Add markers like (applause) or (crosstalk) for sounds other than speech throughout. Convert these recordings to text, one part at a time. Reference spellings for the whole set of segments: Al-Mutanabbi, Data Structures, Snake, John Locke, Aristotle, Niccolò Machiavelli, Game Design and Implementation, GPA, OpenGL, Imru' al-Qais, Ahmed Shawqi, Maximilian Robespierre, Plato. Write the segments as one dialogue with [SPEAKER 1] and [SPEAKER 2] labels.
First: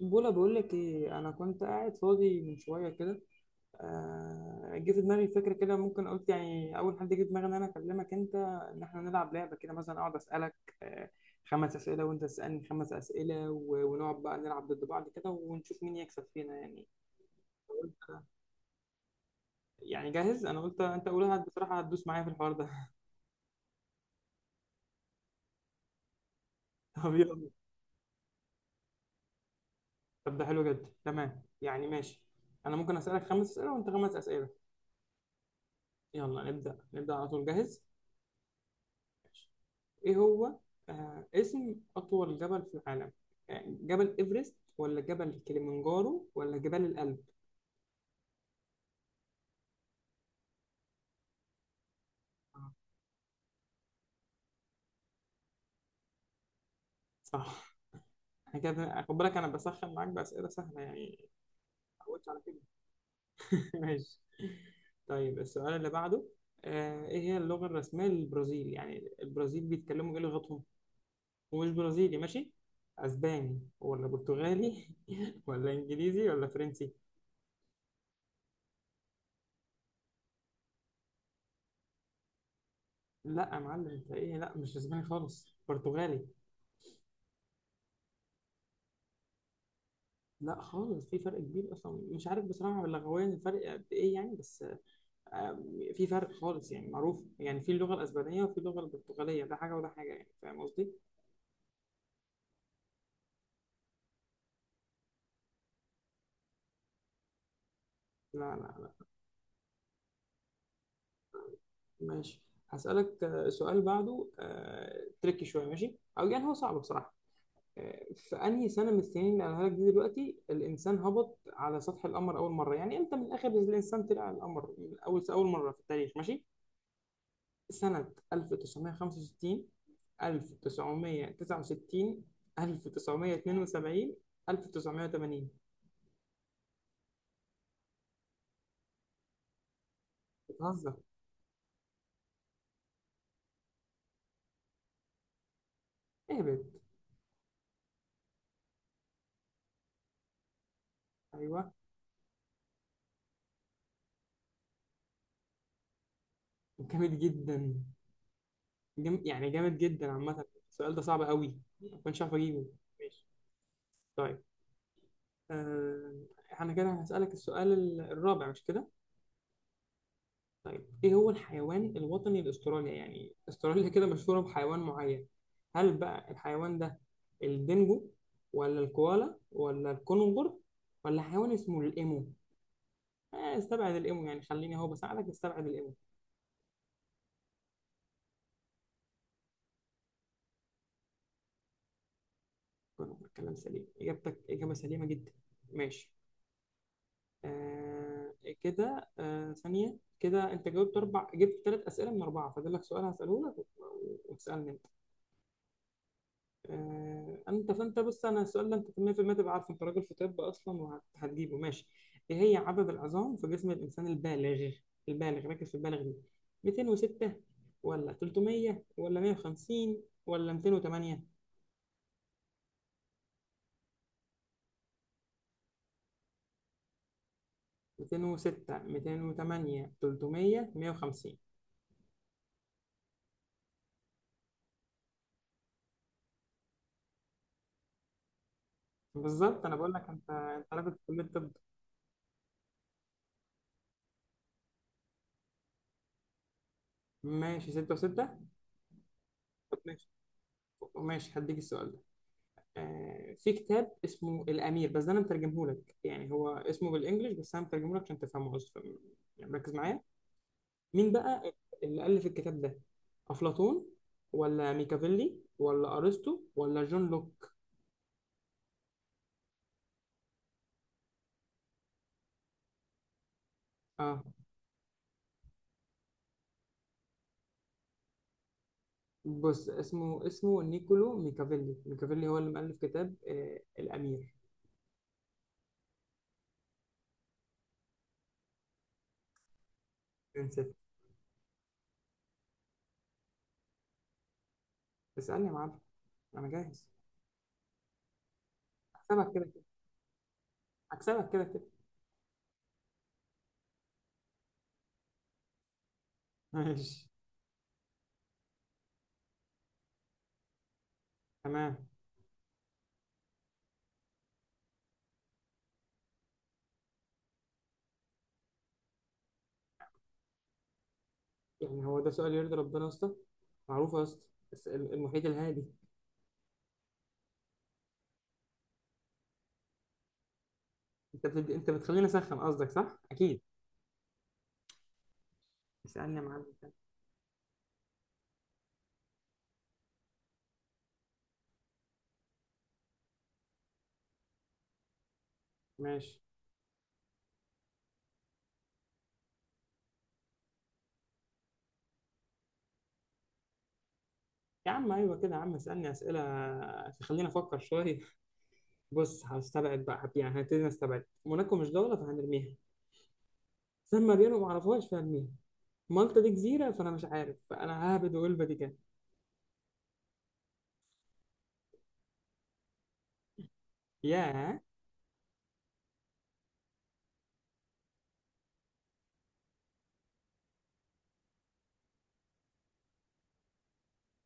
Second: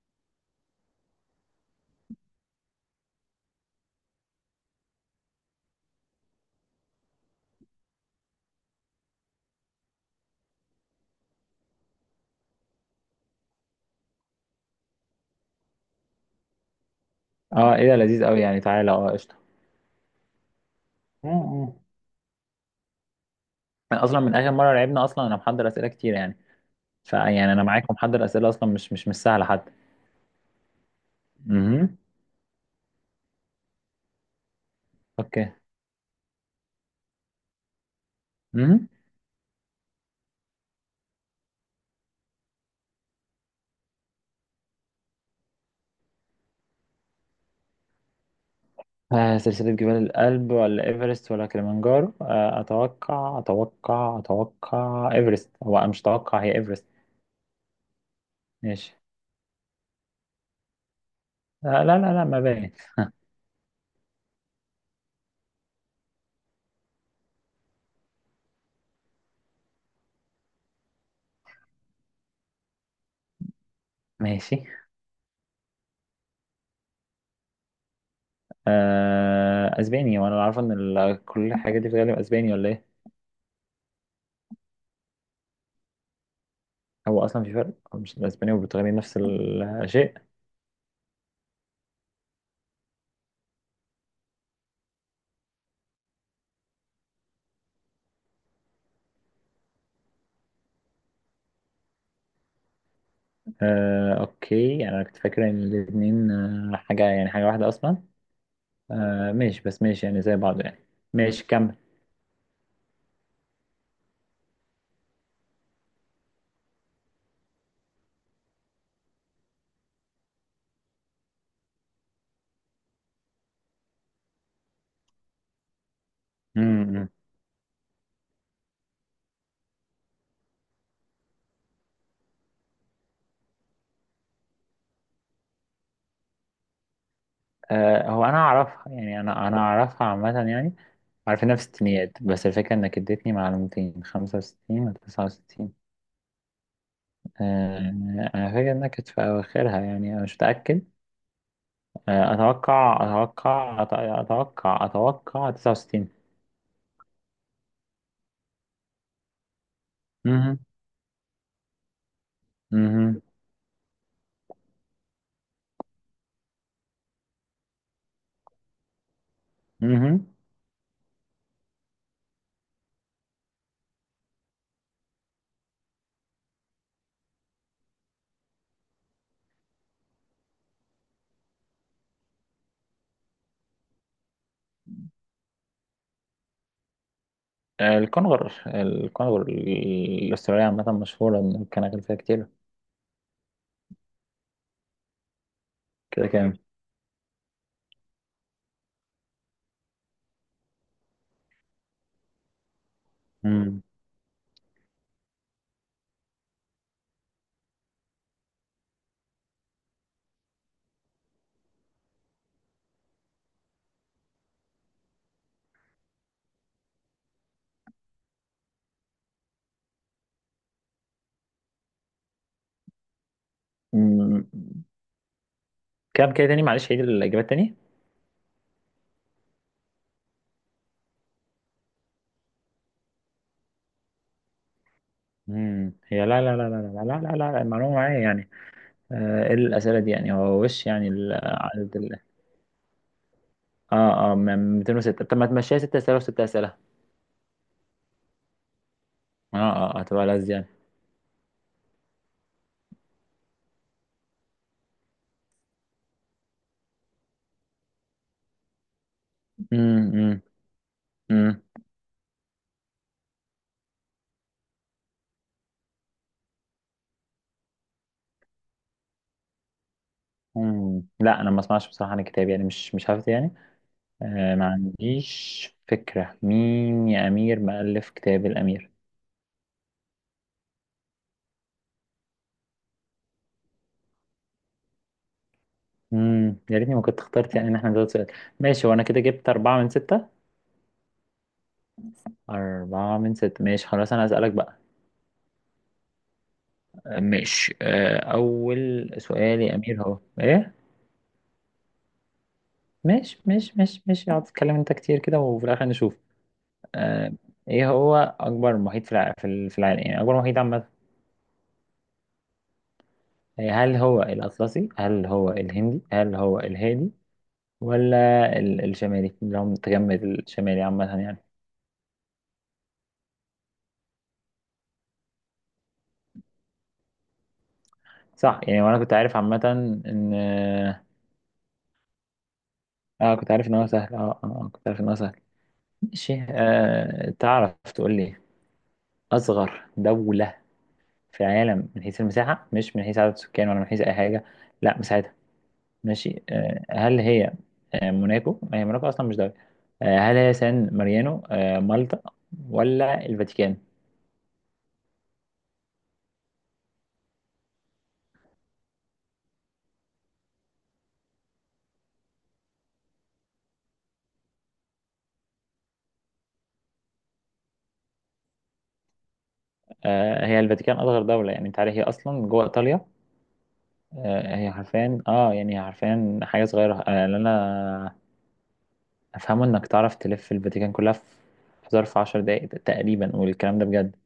[SPEAKER 1] بولا، بقول لك ايه، انا كنت قاعد فاضي من شويه كده. جه في دماغي فكره كده، ممكن قلت يعني اول حد جه في دماغي ان انا اكلمك انت، ان احنا نلعب لعبه كده، مثلا اقعد اسالك آه، خمس اسئله وانت تسالني خمس اسئله، ونقعد بقى نلعب ضد بعض كده ونشوف مين يكسب فينا يعني.
[SPEAKER 2] اه، ايه ده
[SPEAKER 1] قلت
[SPEAKER 2] لذيذ قوي، يعني تعالى قشطه.
[SPEAKER 1] يعني جاهز، انا قلت انت اول
[SPEAKER 2] اه،
[SPEAKER 1] واحد
[SPEAKER 2] اه.
[SPEAKER 1] بصراحه هتدوس معايا في الحوار ده.
[SPEAKER 2] أنا اصلا من اخر مره لعبنا، اصلا انا محضر اسئله كتير يعني.
[SPEAKER 1] (laughs) طب، يلا.
[SPEAKER 2] فيعني انا معاكم محضر اسئله اصلا مش سهله حتى.
[SPEAKER 1] طب، ده حلو جدا، تمام يعني
[SPEAKER 2] امم.
[SPEAKER 1] ماشي. انا ممكن اسالك خمس اسئله وانت خمس اسئله.
[SPEAKER 2] اوكي.
[SPEAKER 1] يلا نبدا نبدا على طول، جاهز؟
[SPEAKER 2] امم.
[SPEAKER 1] إيه هو؟ اسم أطول جبل في العالم؟ جبل إيفرست ولا جبل كليمنجارو ولا جبال الألب؟
[SPEAKER 2] آه، سلسله جبال الألب ولا ايفرست ولا كليمنجارو؟
[SPEAKER 1] آه،
[SPEAKER 2] اتوقع ايفرست. هو أنا مش اتوقع، هي ايفرست.
[SPEAKER 1] صح. أنا
[SPEAKER 2] ماشي.
[SPEAKER 1] كده خد بالك، أنا بسخن معاك بأسئلة سهلة يعني.
[SPEAKER 2] آه، لا
[SPEAKER 1] ما
[SPEAKER 2] لا لا،
[SPEAKER 1] تعودش على
[SPEAKER 2] ما
[SPEAKER 1] كده.
[SPEAKER 2] باين.
[SPEAKER 1] (laughs) ماشي. طيب، السؤال اللي بعده. إيه هي اللغة الرسمية للبرازيل؟ يعني البرازيل بيتكلموا إيه لغتهم؟ ومش برازيلي ماشي؟ أسباني ولا
[SPEAKER 2] ماشي.
[SPEAKER 1] برتغالي (laughs) ولا إنجليزي ولا فرنسي؟
[SPEAKER 2] آه، اسباني. وانا عارف ان كل الحاجات دي بتتكلم اسباني، ولا ايه؟
[SPEAKER 1] لا يا معلم، أنت إيه، لا مش أسباني خالص، برتغالي.
[SPEAKER 2] هو اصلا في فرق؟ هو مش الاسباني والبرتغالي نفس الشيء؟
[SPEAKER 1] لا خالص، في فرق كبير اصلا، مش عارف بصراحه لغويا الفرق قد ايه يعني بس. آم، في فرق خالص يعني معروف، يعني في اللغه الاسبانيه وفي اللغه البرتغاليه، ده حاجه وده حاجه، يعني فاهم قصدي؟
[SPEAKER 2] آه، اوكي. يعني انا كنت فاكر ان الاثنين حاجه، يعني حاجه واحده اصلا.
[SPEAKER 1] لا، لا، لا.
[SPEAKER 2] آه، ماشي. بس ماشي يعني، زي بعض يعني. ماشي، كمل.
[SPEAKER 1] ماشي، هسألك سؤال بعده، تريكي شويه، ماشي او يعني هو صعب بصراحه. في انهي سنه من السنين اللي قالها لك دي دلوقتي الانسان هبط على سطح القمر اول مره، يعني امتى من الاخر الانسان طلع على القمر من اول اول مره في التاريخ، ماشي؟
[SPEAKER 2] امم.
[SPEAKER 1] سنة 1965، 1969، 1972، 1980؟
[SPEAKER 2] آه، هو انا اعرفها يعني، انا اعرفها عامه يعني.
[SPEAKER 1] بتهزر؟
[SPEAKER 2] عارف انها في الستينيات، بس الفكره انك اديتني معلومتين، 65 و 69.
[SPEAKER 1] اهبط.
[SPEAKER 2] آه، انا فاكر انها كانت في اواخرها، يعني انا مش متاكد.
[SPEAKER 1] ايوه.
[SPEAKER 2] اتوقع اتوقع أت- اتوقع اتوقع 69.
[SPEAKER 1] جامد جدا. يعني جامد جدا عامة.
[SPEAKER 2] امم
[SPEAKER 1] السؤال ده صعب قوي، ما كنتش عارف اجيبه. ماشي. طيب. آه... احنا كده هسألك السؤال الرابع، مش كده؟
[SPEAKER 2] امم
[SPEAKER 1] طيب، ايه هو الحيوان الوطني لاستراليا؟ يعني استراليا كده مشهورة بحيوان معين. هل بقى الحيوان ده الدينجو، ولا الكوالا، ولا الكونغر، ولا حيوان اسمه الايمو؟ استبعد الايمو، يعني خليني اهو بساعدك، استبعد الايمو.
[SPEAKER 2] الكونغر الكونغر الأسترالية عامة مشهورة، إن كان غير كتير.
[SPEAKER 1] كونغر، كلام سليم، اجابتك اجابة سليمة جدا. ماشي.
[SPEAKER 2] كده كام؟
[SPEAKER 1] آه كده، ثانية كده، انت جاوبت اربع، جبت ثلاث اسئلة من اربعة، فاضل لك سؤال هسأله لك
[SPEAKER 2] مم.
[SPEAKER 1] وتسألني. فانت بص، انا السؤال ده انت 100% تبقى عارفه، انت راجل في طب اصلا وهتجيبه ماشي. ايه هي عدد العظام في جسم الانسان البالغ؟ البالغ، ركز في البالغ دي. 206، ولا 300، ولا 150، ولا 208؟
[SPEAKER 2] مم. كام كده تاني؟ معلش، عيد الإجابات تاني.
[SPEAKER 1] 206، 208، 300، 150.
[SPEAKER 2] مم. هي لا لا لا لا لا لا لا لا لا، المعلومة معايا يعني. آه، إيه
[SPEAKER 1] بالظبط، انا بقول
[SPEAKER 2] الأسئلة
[SPEAKER 1] لك
[SPEAKER 2] دي
[SPEAKER 1] انت
[SPEAKER 2] يعني؟ هو
[SPEAKER 1] انت
[SPEAKER 2] وش
[SPEAKER 1] راجل في
[SPEAKER 2] يعني
[SPEAKER 1] كليه الطب.
[SPEAKER 2] عدد اه، اه، 206. طب ما تمشيها 6 أسئلة و6 أسئلة.
[SPEAKER 1] ماشي، 6 و6.
[SPEAKER 2] اه،
[SPEAKER 1] طب،
[SPEAKER 2] اه، آه،
[SPEAKER 1] ماشي.
[SPEAKER 2] هتبقى لذ يعني.
[SPEAKER 1] ماشي، هديك السؤال. في كتاب اسمه الأمير، بس ده أنا مترجمه لك، يعني هو اسمه بالإنجلش، بس أنا مترجمه لك عشان تفهمه، بس يعني ركز معايا.
[SPEAKER 2] مم. مم.
[SPEAKER 1] مين بقى
[SPEAKER 2] مم.
[SPEAKER 1] اللي ألف الكتاب ده؟ أفلاطون، ولا ميكافيلي، ولا أرسطو، ولا جون لوك؟
[SPEAKER 2] مم. لا أنا ما أسمعش بصراحة عن الكتاب، يعني مش حافظ يعني.
[SPEAKER 1] آه.
[SPEAKER 2] آه، ما عنديش فكرة مين يا أمير مؤلف كتاب الأمير.
[SPEAKER 1] بص، اسمه نيكولو ميكافيلي، ميكافيلي هو اللي مؤلف كتاب الأمير.
[SPEAKER 2] امم، يا ريتني ما كنت اخترت، يعني ان احنا نزود سؤال. ماشي، وانا كده جبت أربعة من ستة.
[SPEAKER 1] نسيت.
[SPEAKER 2] أربعة من ستة. ماشي خلاص، أنا هسألك بقى.
[SPEAKER 1] اسألني يا معلم، أنا جاهز.
[SPEAKER 2] آه، ماشي. آه، أول
[SPEAKER 1] هكسبك كده كده.
[SPEAKER 2] سؤال يا أمير هو إيه؟
[SPEAKER 1] هكسبك كده كده.
[SPEAKER 2] ماشي ماشي ماشي ماشي. اقعد تتكلم أنت كتير كده، وفي الآخر نشوف.
[SPEAKER 1] ماشي.
[SPEAKER 2] آه، إيه هو أكبر محيط في العالم، يعني أكبر محيط عامة؟
[SPEAKER 1] تمام.
[SPEAKER 2] إيه، هل هو الأطلسي، هل هو الهندي، هل هو الهادي، ولا الشمالي، اللي هو متجمد الشمالي عامة يعني؟
[SPEAKER 1] يعني هو ده سؤال يرضي ربنا يا اسطى؟ معروفة يا اسطى. بس المحيط الهادي.
[SPEAKER 2] صح يعني، وأنا كنت عارف عامة. إن
[SPEAKER 1] انت بتخليني اسخن، قصدك صح؟
[SPEAKER 2] اه
[SPEAKER 1] اكيد.
[SPEAKER 2] كنت عارف ان هو سهل. اه، اه، كنت عارف ان هو سهل.
[SPEAKER 1] اسالني يا
[SPEAKER 2] ماشي.
[SPEAKER 1] معلم.
[SPEAKER 2] آه، تعرف تقول لي اصغر دولة في العالم من حيث المساحة، مش من حيث عدد السكان ولا من حيث اي حاجة. لا، مساحتها.
[SPEAKER 1] ماشي
[SPEAKER 2] ماشي. آه، هل هي، آه، موناكو؟ ما هي موناكو اصلا مش دولة. آه، هل هي سان ماريانو، آه، مالطا، ولا الفاتيكان؟
[SPEAKER 1] يا عم، ايوه كده يا عم، اسالني اسئله تخليني افكر شويه. بص، هستبعد بقى، يعني هبتدي نستبعد موناكو، مش دوله فهنرميها. سان مارينو ما اعرفهاش فهرميها. مالطا دي جزيره، فانا مش عارف، فانا ههبد واقول فاتيكان.
[SPEAKER 2] آه، هي الفاتيكان اصغر دولة يعني. انت عارف هي اصلا جوه ايطاليا؟ آه،
[SPEAKER 1] ياه.
[SPEAKER 2] هي حرفيا، يعني هي حرفيا حاجة صغيرة. آه، لا لا. افهمه انك تعرف تلف الفاتيكان كلها في في ظرف 10 دقايق تقريبا، والكلام ده بجد.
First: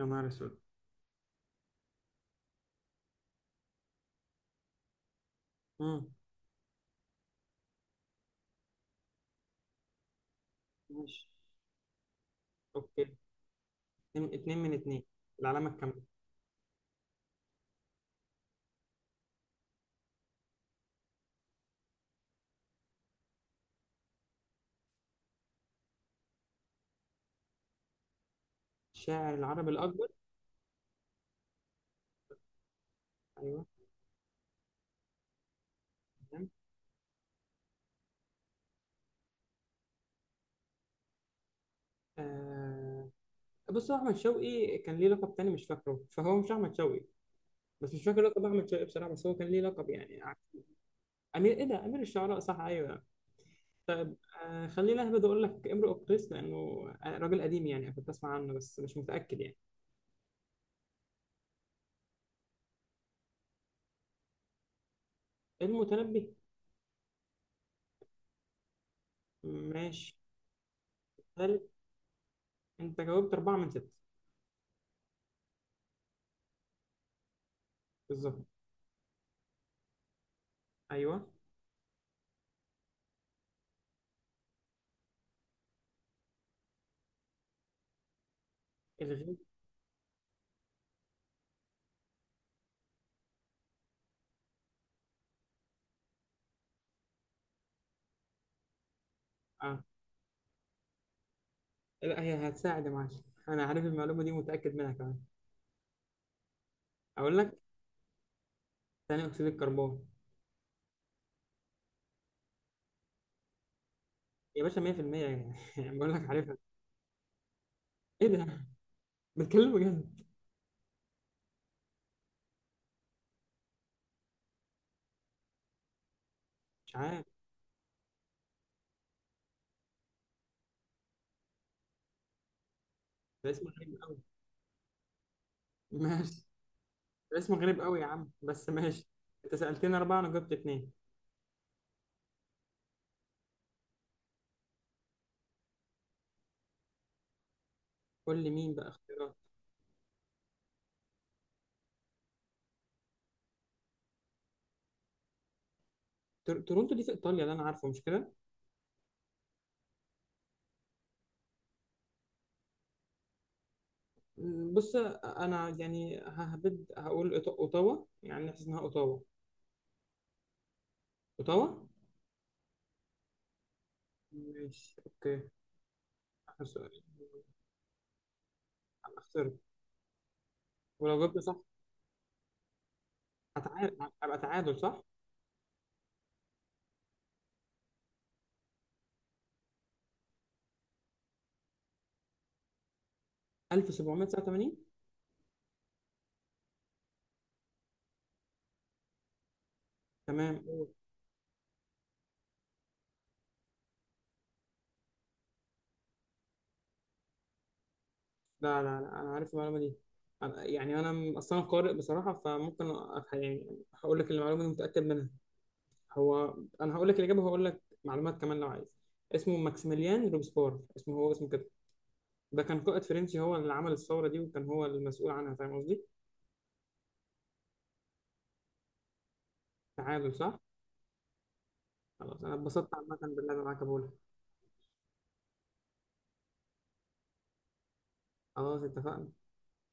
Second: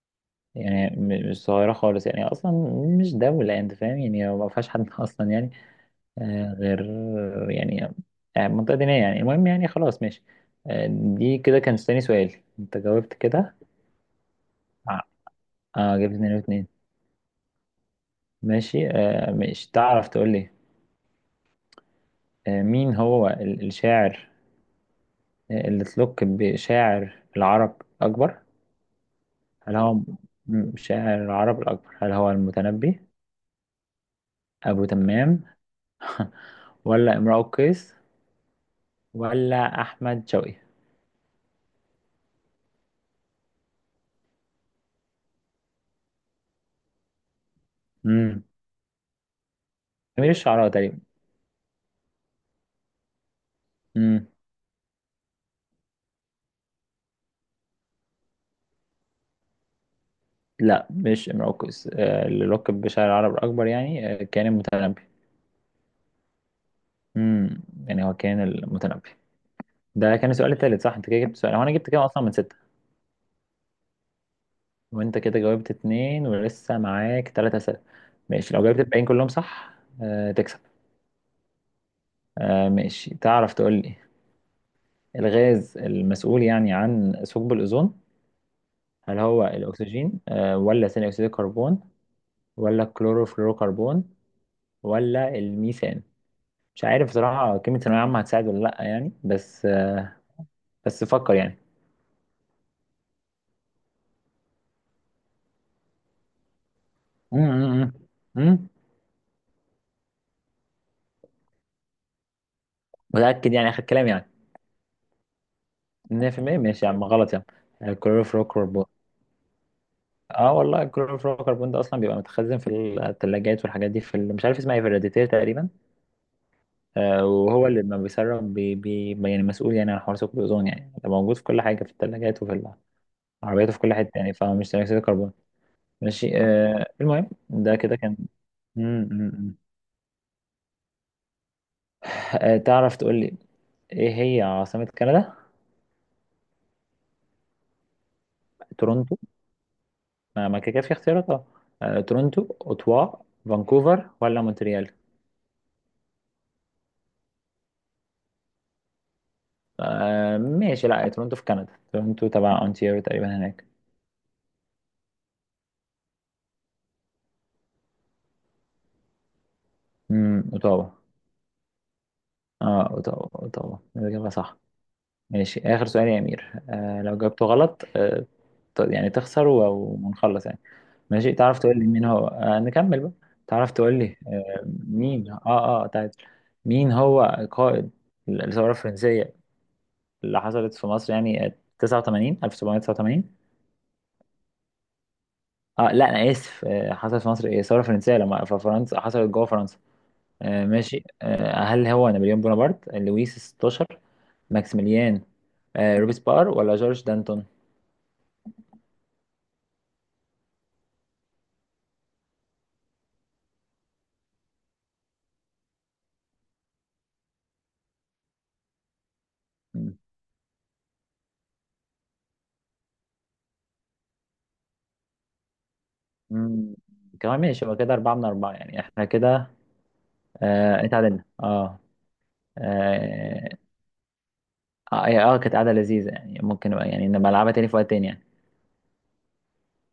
[SPEAKER 1] يا نهار اسود.
[SPEAKER 2] يعني مش صغيرة خالص يعني أصلا. مش دولة، أنت فاهم يعني؟ ما فيهاش حد (laughs) أصلا يعني.
[SPEAKER 1] امم.
[SPEAKER 2] آه، غير يعني، آه، منطقة دينية يعني. المهم يعني خلاص، ماشي. آه،
[SPEAKER 1] ماشي.
[SPEAKER 2] دي كده كان تاني سؤال أنت
[SPEAKER 1] اوكي.
[SPEAKER 2] جاوبت كده.
[SPEAKER 1] اتنين، اتنين من
[SPEAKER 2] ع-
[SPEAKER 1] اتنين. العلامه
[SPEAKER 2] اه،
[SPEAKER 1] الكامله.
[SPEAKER 2] جبت اتنين واتنين. ماشي. آه، مش تعرف تقول لي، آه، مين هو الشاعر، آه، اللي تلوك بشاعر العرب أكبر؟
[SPEAKER 1] الشاعر العربي
[SPEAKER 2] هل هو
[SPEAKER 1] الاكبر.
[SPEAKER 2] شاعر العرب الأكبر، هل هو المتنبي،
[SPEAKER 1] ايوه.
[SPEAKER 2] أبو تمام (laughs)
[SPEAKER 1] تمام.
[SPEAKER 2] ولا امرؤ القيس، ولا أحمد شوقي؟
[SPEAKER 1] آه... بص، هو احمد شوقي كان ليه لقب تاني مش فاكره، فهو مش احمد شوقي. بس مش فاكر
[SPEAKER 2] امم،
[SPEAKER 1] لقب احمد شوقي بصراحه، بس هو كان ليه لقب يعني.
[SPEAKER 2] أمير الشعراء تقريبا.
[SPEAKER 1] امير ايه ده؟ امير الشعراء، صح، ايوه. طيب.
[SPEAKER 2] امم.
[SPEAKER 1] خليني اهبد اقول لك امرؤ القيس، لانه راجل قديم يعني، كنت اسمع عنه بس مش متاكد يعني.
[SPEAKER 2] لا مش امرؤ القيس. آه، اللي لقب بشاعر العرب الأكبر يعني، آه، كان المتنبي.
[SPEAKER 1] المتنبي.
[SPEAKER 2] امم. يعني هو كان المتنبي.
[SPEAKER 1] ماشي.
[SPEAKER 2] ده كان السؤال التالت صح. انت كده جبت سؤال. هو انا
[SPEAKER 1] ثالث.
[SPEAKER 2] جبت كام اصلا من ستة؟
[SPEAKER 1] انت جاوبت اربعه من سته.
[SPEAKER 2] وانت كده جاوبت اتنين، ولسه معاك تلاتة اسئلة.
[SPEAKER 1] بالظبط.
[SPEAKER 2] ماشي، لو جاوبت الباقيين كلهم صح، آه، تكسب.
[SPEAKER 1] ايوه.
[SPEAKER 2] آه ماشي، تعرف تقول لي الغاز المسؤول يعني عن ثقب الأوزون، هل
[SPEAKER 1] الغيب.
[SPEAKER 2] هو الأكسجين، آه، ولا ثاني أكسيد الكربون، ولا الكلوروفلوروكربون، ولا الميثان؟ مش عارف بصراحة. كلمة ثانوية عامة هتساعد ولا لأ يعني، بس
[SPEAKER 1] اه،
[SPEAKER 2] آه، بس فكر يعني.
[SPEAKER 1] لا هي هتساعد يا معلم. انا عارف المعلومه دي، متاكد منها كمان. اقول
[SPEAKER 2] مم.
[SPEAKER 1] لك.
[SPEAKER 2] مم. مم. مم.
[SPEAKER 1] ثاني اكسيد الكربون.
[SPEAKER 2] متأكد يعني آخر كلام يعني؟
[SPEAKER 1] يا باشا 100% يعني، (laughs) بقول لك عارفها.
[SPEAKER 2] 100%؟ ماشي يا عم، غلط يا عم،
[SPEAKER 1] ايه ده؟
[SPEAKER 2] الكلوروفلوروكربون.
[SPEAKER 1] بتكلم بجد؟
[SPEAKER 2] اه والله، الكلوروفلوروكربون ده اصلا بيبقى متخزن في الثلاجات والحاجات دي، في مش عارف اسمها ايه، في الراديتير تقريبا.
[SPEAKER 1] مش عارف.
[SPEAKER 2] آه، وهو اللي لما بيسرب بي يعني مسؤول يعني عن حوار ثقب الأوزون، يعني ده موجود في كل حاجة، في الثلاجات، وفي
[SPEAKER 1] ده
[SPEAKER 2] العربيات
[SPEAKER 1] اسمه
[SPEAKER 2] وفي كل
[SPEAKER 1] غريب
[SPEAKER 2] حتة
[SPEAKER 1] قوي.
[SPEAKER 2] يعني. فمش ثاني أكسيد الكربون. ماشي.
[SPEAKER 1] ماشي.
[SPEAKER 2] آه، المهم
[SPEAKER 1] اسم
[SPEAKER 2] ده
[SPEAKER 1] غريب
[SPEAKER 2] كده
[SPEAKER 1] قوي يا
[SPEAKER 2] كان.
[SPEAKER 1] عم، بس
[SPEAKER 2] مم.
[SPEAKER 1] ماشي.
[SPEAKER 2] مم.
[SPEAKER 1] انت
[SPEAKER 2] مم.
[SPEAKER 1] سألتني أربعة أنا جبت اتنين.
[SPEAKER 2] آه، تعرف تقول لي إيه هي عاصمة كندا؟
[SPEAKER 1] قول لي مين بقى
[SPEAKER 2] تورونتو.
[SPEAKER 1] اختيارات.
[SPEAKER 2] ما ما كده كده في اختيارات أه. آه، تورونتو، أوتوا، فانكوفر، ولا مونتريال؟
[SPEAKER 1] تورونتو دي في إيطاليا اللي أنا عارفه، مش كده؟
[SPEAKER 2] آه ماشي، لا تورونتو في كندا، تورونتو تبع أونتاريو تقريبا هناك.
[SPEAKER 1] بص، أنا يعني ههبد هقول أوتاوا، يعني نحس إنها أوتاوا.
[SPEAKER 2] امم، أوتاوا.
[SPEAKER 1] أوتاوا.
[SPEAKER 2] اه، أوتاوا. أوتاوا الإجابة صح.
[SPEAKER 1] ماشي، أوكي.
[SPEAKER 2] ماشي، آخر سؤال يا أمير،
[SPEAKER 1] آخر سؤال.
[SPEAKER 2] آه، لو جاوبته غلط، آه، يعني
[SPEAKER 1] أنا
[SPEAKER 2] تخسر
[SPEAKER 1] خسرت.
[SPEAKER 2] ونخلص يعني.
[SPEAKER 1] ولو
[SPEAKER 2] ماشي،
[SPEAKER 1] جبت صح
[SPEAKER 2] تعرف تقول لي مين هو، آه، نكمل بقى. تعرف
[SPEAKER 1] هتعادل؟
[SPEAKER 2] تقول لي،
[SPEAKER 1] هبقى
[SPEAKER 2] آه،
[SPEAKER 1] تعادل، صح؟
[SPEAKER 2] مين. اه تعال، مين هو قائد الثورة الفرنسية، اللي حصلت في مصر يعني، آه، 89، 1789؟
[SPEAKER 1] 1789.
[SPEAKER 2] اه لا، أنا آسف. آه، حصلت في مصر إيه الثورة الفرنسية، لما في فرنسا حصلت جوه فرنسا.
[SPEAKER 1] تمام،
[SPEAKER 2] آه
[SPEAKER 1] قول.
[SPEAKER 2] ماشي. آه، هل هو نابليون بونابرت، لويس 16، ماكسيميليان، آه، روبسبار، ولا جورج دانتون؟
[SPEAKER 1] لا، لا، لا، أنا عارف المعلومة دي. يعني أنا أصلا قارئ بصراحة، فممكن يعني هقول لك المعلومة دي متأكد منها. هو، انا هقول لك الاجابه وهقول لك معلومات كمان لو عايز. اسمه ماكسيميليان روبسبور، اسمه هو اسمه كده. ده كان قائد فرنسي، هو اللي عمل الثوره دي وكان هو المسؤول عنها، فاهم قصدي؟
[SPEAKER 2] مم. كمان ماشي، يبقى كده أربعة من أربعة يعني، احنا كده
[SPEAKER 1] تعادل، صح؟
[SPEAKER 2] آه، اتعادلنا اه.
[SPEAKER 1] خلاص، انا اتبسطت عامه
[SPEAKER 2] اه،
[SPEAKER 1] باللعب معاك يا بولا.
[SPEAKER 2] آه، آه كانت قعدة لذيذة يعني. ممكن يعني نبقى نلعبها تاني في وقت تاني يعني.
[SPEAKER 1] خلاص، اتفقنا.